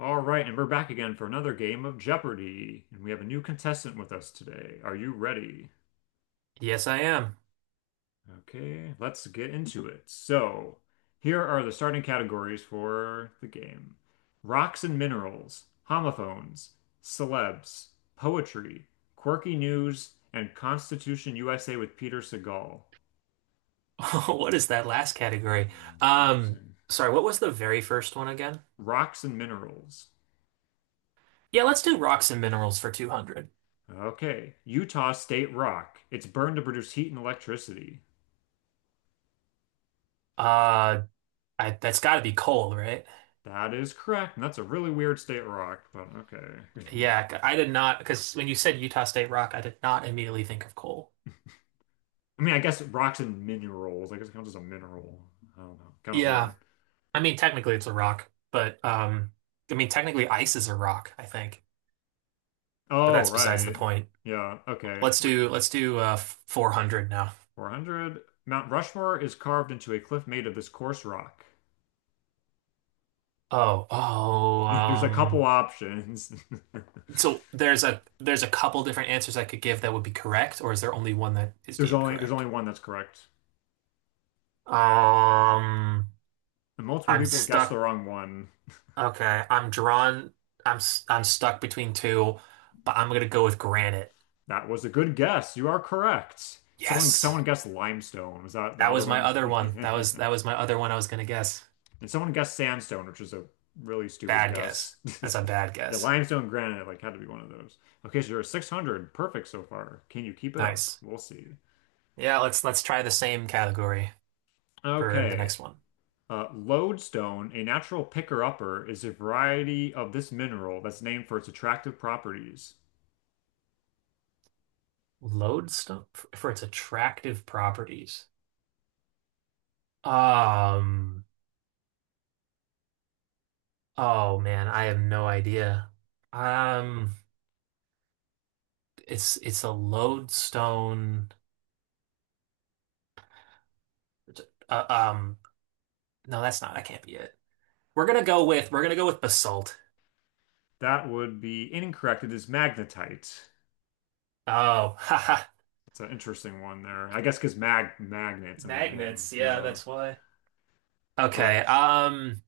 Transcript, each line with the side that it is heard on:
left: All right, and we're back again for another game of Jeopardy! And we have a new contestant with us today. Are you ready?
right: Yes, I am.
left: Okay, let's get into it. So, here are the starting categories for the game. Rocks and minerals, homophones, celebs, poetry, quirky news, and Constitution USA with Peter Segal.
right: What is that last category?
left: Hmm,
right: Um,
left: interesting.
right: sorry, what was the very first one again?
left: Rocks and minerals.
right: Yeah, let's do rocks and minerals for 200.
left: Okay, Utah State rock. It's burned to produce heat and electricity.
right: Uh, that's got to be coal, right?
left: That is correct. And that's a really weird state rock, but okay.
right: Yeah, I did not, because when you said Utah State rock, I did not immediately think of coal.
left: I mean, I guess rocks and minerals. I guess it counts as a mineral. I don't know. Kind of
right: Yeah,
left: weird.
right: I mean, technically it's a rock, but I mean, technically ice is a rock, I think, but
left: Oh,
right: that's besides the
left: right.
right: point.
left: Yeah, okay.
right: Let's
left: Which
right: do let's do uh 400 now.
left: 400? Mount Rushmore is carved into a cliff made of this coarse rock.
right: Oh, oh,
left: There's a couple
right: um.
left: options.
right: So there's a couple different answers I could give that would be correct, or is there only one that is
left: There's
right: deemed
left: only there's only
right: correct?
left: one that's correct.
right: Um,
left: And multiple
right: I'm
left: people guessed the
right: stuck.
left: wrong one.
right: Okay, I'm drawn. I'm stuck between two, but I'm gonna go with granite.
left: That was a good guess. You are correct. Someone
right: Yes,
left: someone guessed limestone. Was that the
right: that
left: other
right: was my
left: one?
right: other one. That was that was my other one I was gonna guess.
left: And someone guessed sandstone, which is a really stupid
right: Bad
left: guess.
right: guess. That's a bad
left: Yeah,
right: guess.
left: limestone, granite, like had to be one of those. Okay, so you're at 600. Perfect so far. Can you keep it up?
right: Nice.
left: We'll see.
right: Yeah, let's try the same category for the
left: Okay.
right: next one.
left: Lodestone, a natural picker-upper, is a variety of this mineral that's named for its attractive properties.
right: Lodestone for its attractive properties. Um. Oh man, I have no idea. Um, it's a lodestone. Uh, um, no, that's not. That can't be it. We're gonna go with basalt.
left: That would be incorrect. It is magnetite.
right: Oh, haha,
left: It's an interesting one there. I guess because magnets in the name.
right: magnets. Yeah,
left: Yeah.
right: that's why.
left: All right.
right: Okay.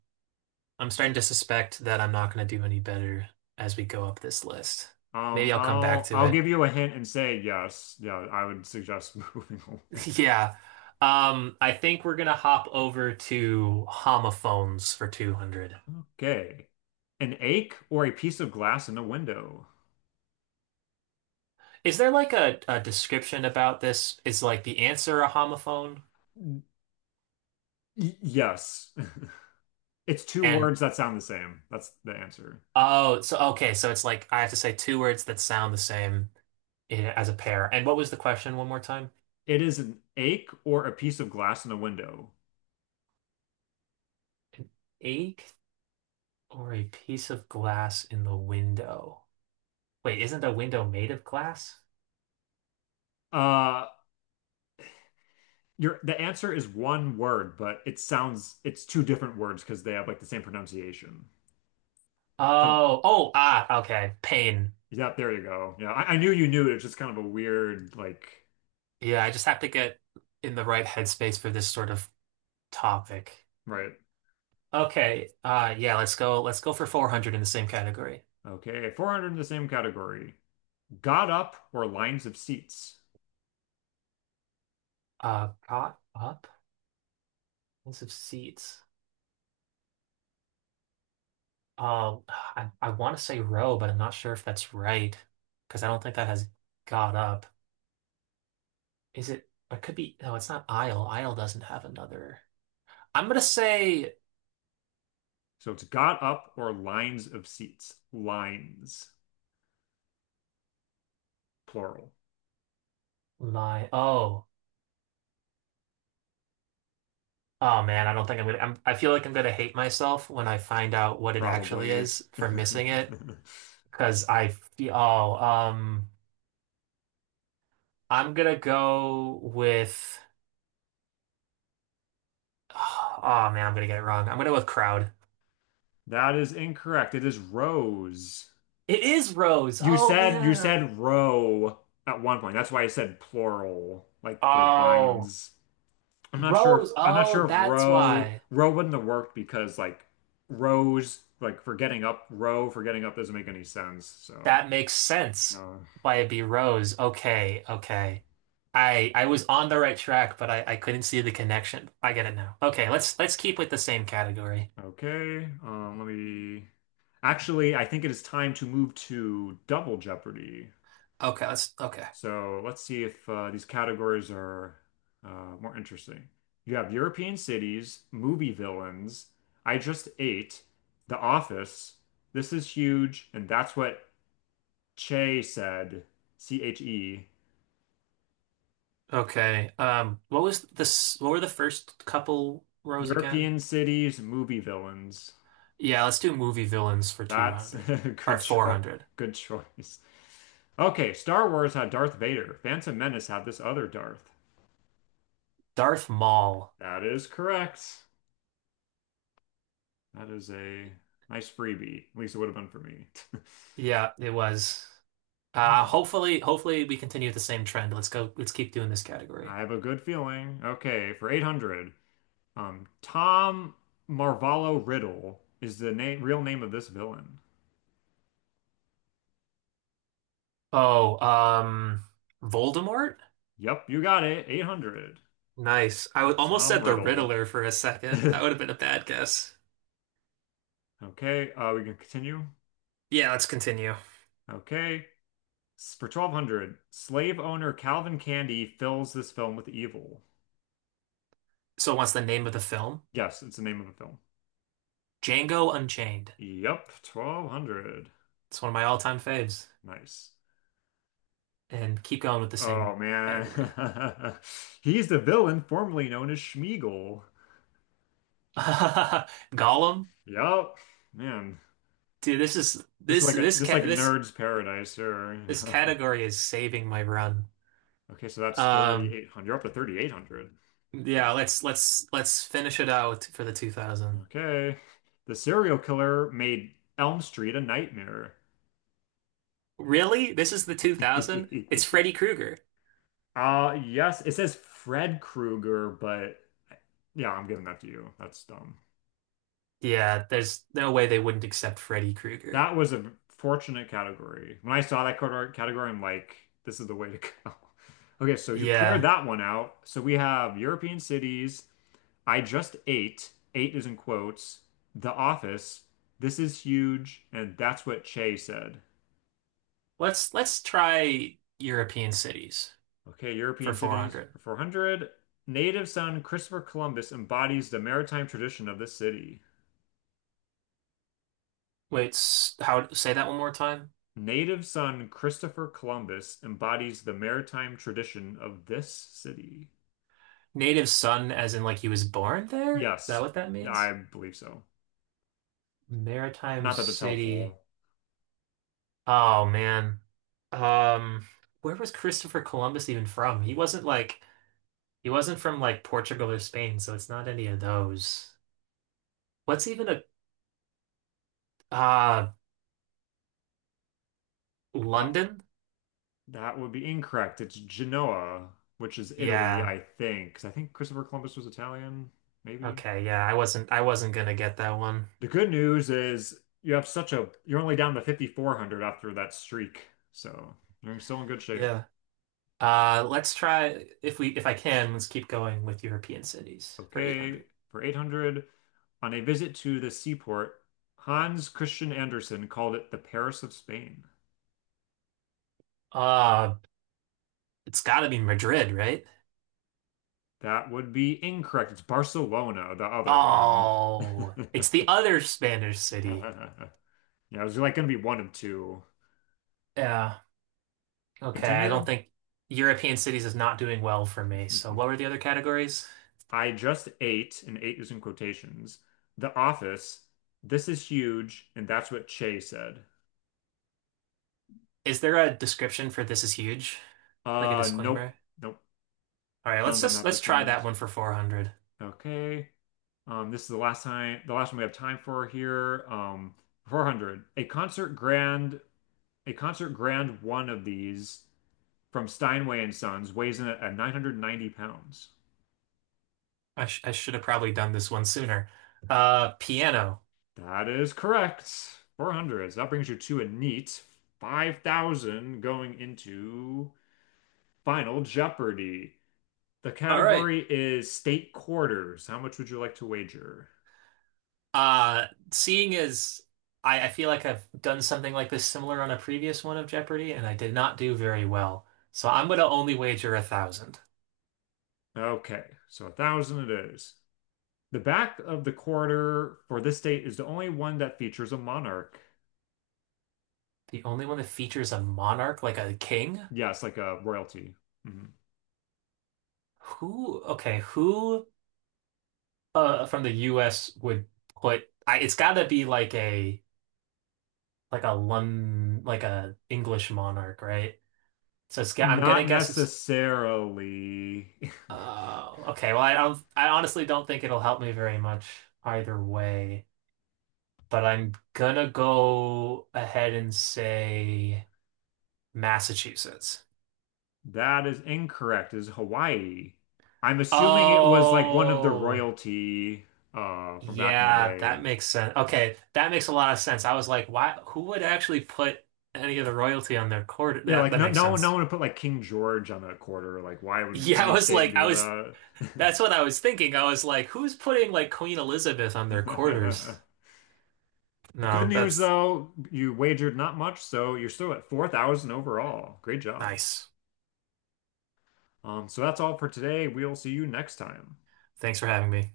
right: I'm
left: So,
right: starting to suspect that I'm not gonna do any better as we go up this list. Maybe I'll come back
left: I'll
right: to
left: I'll
right: it.
left: give you a hint and say yes. Yeah, I would suggest moving away.
right: Yeah. I think we're gonna hop over to homophones for 200.
left: Okay. An ache or a piece of glass in a window?
right: Is there like a description about this? Is like the answer a homophone?
left: Y- yes. It's two
right: And
left: words that sound the same. That's the answer.
right: oh, so okay, so it's like I have to say two words that sound the same in, as a pair. And what was the question one more time?
left: It is an ache or a piece of glass in a window.
right: Ache or a piece of glass in the window? Wait, isn't a window made of glass?
left: Uh, your the answer is one word, but it sounds it's two different words because they have like the same pronunciation. So,
right: Oh, oh, ah, okay. Pain.
left: yeah, there you go. Yeah, I knew you knew it. It's just kind of a weird like
right: Yeah, I just have to get in the right headspace for this sort of topic.
left: right.
right: Okay, yeah, let's go for 400 in the same category.
left: Okay, 400 in the same category. Got up or lines of seats.
right: Caught up. Expensive seats. I want to say row, but I'm not sure if that's right because I don't think that has got up. Is it? It could be. No, it's not aisle. Aisle doesn't have another. I'm gonna say
left: So it's got up or lines of seats. Lines, plural,
right: my. Oh, oh man, I don't think I'm gonna. I feel like I'm gonna hate myself when I find out what it actually
left: probably.
right: is for missing it because I feel. Oh, I'm gonna go with. Oh man, I'm gonna get it wrong. I'm gonna go with crowd.
left: That is incorrect. It is rows.
right: It is rows.
left: You
right: Oh
left: said you
right: man.
left: said row at one point. That's why I said plural, like for
right: Oh.
left: lines. I'm not sure if
right: Rose.
left: I'm not
right: Oh,
left: sure if
right: that's
left: row
right: why.
left: row wouldn't have worked because like rows like for getting up row for getting up doesn't make any sense. So
right: That makes sense.
left: uh,
right: Why it'd be Rose. Okay, okay. I was on the right track, but I couldn't see the connection. I get it now. Okay, let's keep with the same category.
left: okay. Let me. Actually, I think it is time to move to Double Jeopardy.
right: Okay, let's okay.
left: So let's see if these categories are more interesting. You have European cities, movie villains, I Just Ate, The Office, This Is Huge, and That's What Che said, C-H-E.
right: Okay. What was this? What were the first couple rows again?
left: European cities, movie villains.
right: Yeah, let's do movie villains for
left: That's
right: 200
left: a
right: or
left: good choice.
right: 400.
left: Good choice. Okay, Star Wars had Darth Vader. Phantom Menace had this other Darth.
right: Darth Maul.
left: That is correct. That is a nice freebie. At least it would have been for me.
right: Yeah, it was.
left: All right.
right: Hopefully we continue the same trend. Let's go. Let's keep doing this
left: I
right: category.
left: have a good feeling. Okay, for 800, Tom Marvallo Riddle is the name, real name of this villain.
right: Oh, Voldemort?
left: Yep, you got it. 800.
right: Nice. I
left: Yep,
right: would almost
left: Tom
right: said the
left: Riddle.
right: Riddler for a second. That would have been a bad guess.
left: Okay, we can continue.
right: Yeah, let's continue.
left: Okay. For 1200, slave owner Calvin Candy fills this film with evil.
right: So, what's the name of the film?
left: Yes, it's the name of a film.
right: Django Unchained.
left: Yep, 1200.
right: It's one of my all-time faves.
left: Nice.
right: And keep going with the same
left: Oh man.
right: category.
left: He's the villain formerly known as Schmeagol.
right: Gollum?
left: Yep. Man,
right: Dude, this is this this
left: this is like
right: cat this
left: nerd's paradise here.
right: this category is saving my run.
left: Okay, so that's
right: Um,
left: 3800. You're up to 3800.
right: yeah,
left: Nice.
right: let's finish it out for the 2000.
left: Okay. The serial killer made Elm Street a nightmare.
right: Really? This is the 2000? It's Freddy Krueger.
left: Yes, it says Fred Krueger, but yeah, I'm giving that to you. That's dumb.
right: Yeah, there's no way they wouldn't accept Freddy Krueger.
left: That was a fortunate category. When I saw that category, I'm like, this is the way to go. Okay, so you cleared
right: Yeah.
left: that one out. So we have European cities. I just ate. Eight is in quotes. The Office. This is huge, and that's what Che said.
right: Let's try European cities
left: Okay,
right: for
left: European cities
right: 400.
left: for 400. Native son Christopher Columbus embodies the maritime tradition of this city.
right: Wait, how say that one more time?
left: Native son Christopher Columbus embodies the maritime tradition of this city.
right: Native son as in like he was born there? Is that
left: Yes,
right: what that means?
left: I believe so.
right: Maritime
left: Not that that's
right: city.
left: helpful.
right: Oh man. Um where was Christopher Columbus even from? He wasn't from like Portugal or Spain, so it's not any of those. What's even a uh
left: Uh,
right: London?
left: that would be incorrect. It's Genoa, which is Italy,
right: Yeah.
left: I think. 'Cause I think Christopher Columbus was Italian, maybe.
right: Okay, yeah, I wasn't gonna get that one.
left: The good news is you have such a, you're only down to 5,400 after that streak. So you're still in good shape.
right: Yeah. Let's try if I can, let's keep going with European cities for
left: Okay,
right: 800.
left: for 800, on a visit to the seaport, Hans Christian Andersen called it the Paris of Spain.
right: Uh, it's gotta be Madrid, right?
left: That would be incorrect. It's Barcelona, the other one.
right: Oh, it's the other Spanish city.
left: Yeah, it was like going to be one of two.
right: Yeah. Okay, I don't
left: Continue.
right: think European cities is not doing well for me. So what were the other categories?
left: I just ate, and ate is in quotations, The Office. This is huge, and that's what Che said.
right: Is there a description for this is huge? Like a
left: Nope,
right: disclaimer?
left: nope.
right: All right,
left: None of them have
right: let's try that
left: disclaimers.
right: one for 400.
left: Okay. This is the last time, the last one we have time for here. 400. A concert grand one of these from Steinway and Sons weighs in at 990 pounds.
right: I should have probably done this one sooner. Piano.
left: That is correct. 400. So that brings you to a neat 5,000 going into Final Jeopardy. The
right: All right.
left: category is state quarters. How much would you like to wager?
right: Seeing as I feel like I've done something like this similar on a previous one of Jeopardy, and I did not do very well. So I'm gonna only wager 1,000.
left: Okay, so 1,000 it is. The back of the quarter for this state is the only one that features a monarch.
right: The only one that features a monarch like a king?
left: Yes, like a royalty. Mhm.
right: Who, okay, who from the US would put I it's gotta be like a Lon like a English monarch, right? So it's, I'm gonna
left: Not
right: guess it's
left: necessarily.
right: uh okay, well I don't, I honestly don't think it'll help me very much either way. But I'm gonna go ahead and say Massachusetts.
left: That is incorrect. Is Hawaii. I'm assuming it was like one of the
right: Oh,
left: royalty from back in the
right: yeah,
left: day.
right: that makes sense. Okay, that makes a lot of sense. I was like, why, who would actually put any of the royalty on their court?
left: Yeah,
right: That
left: like
right: that
left: no
right: makes
left: no one no
right: sense.
left: one would put like King George on that quarter. Like why would
right: Yeah, I
left: any
right: was
left: state
right: like,
left: do that?
right: that's what I was thinking. I was like, who's putting like Queen Elizabeth on their quarters?
left: The good
right: No,
left: news
right: that's
left: though, you wagered not much, so you're still at 4,000 overall. Great job.
right: nice.
left: So that's all for today. We'll see you next time.
right: Thanks for having me.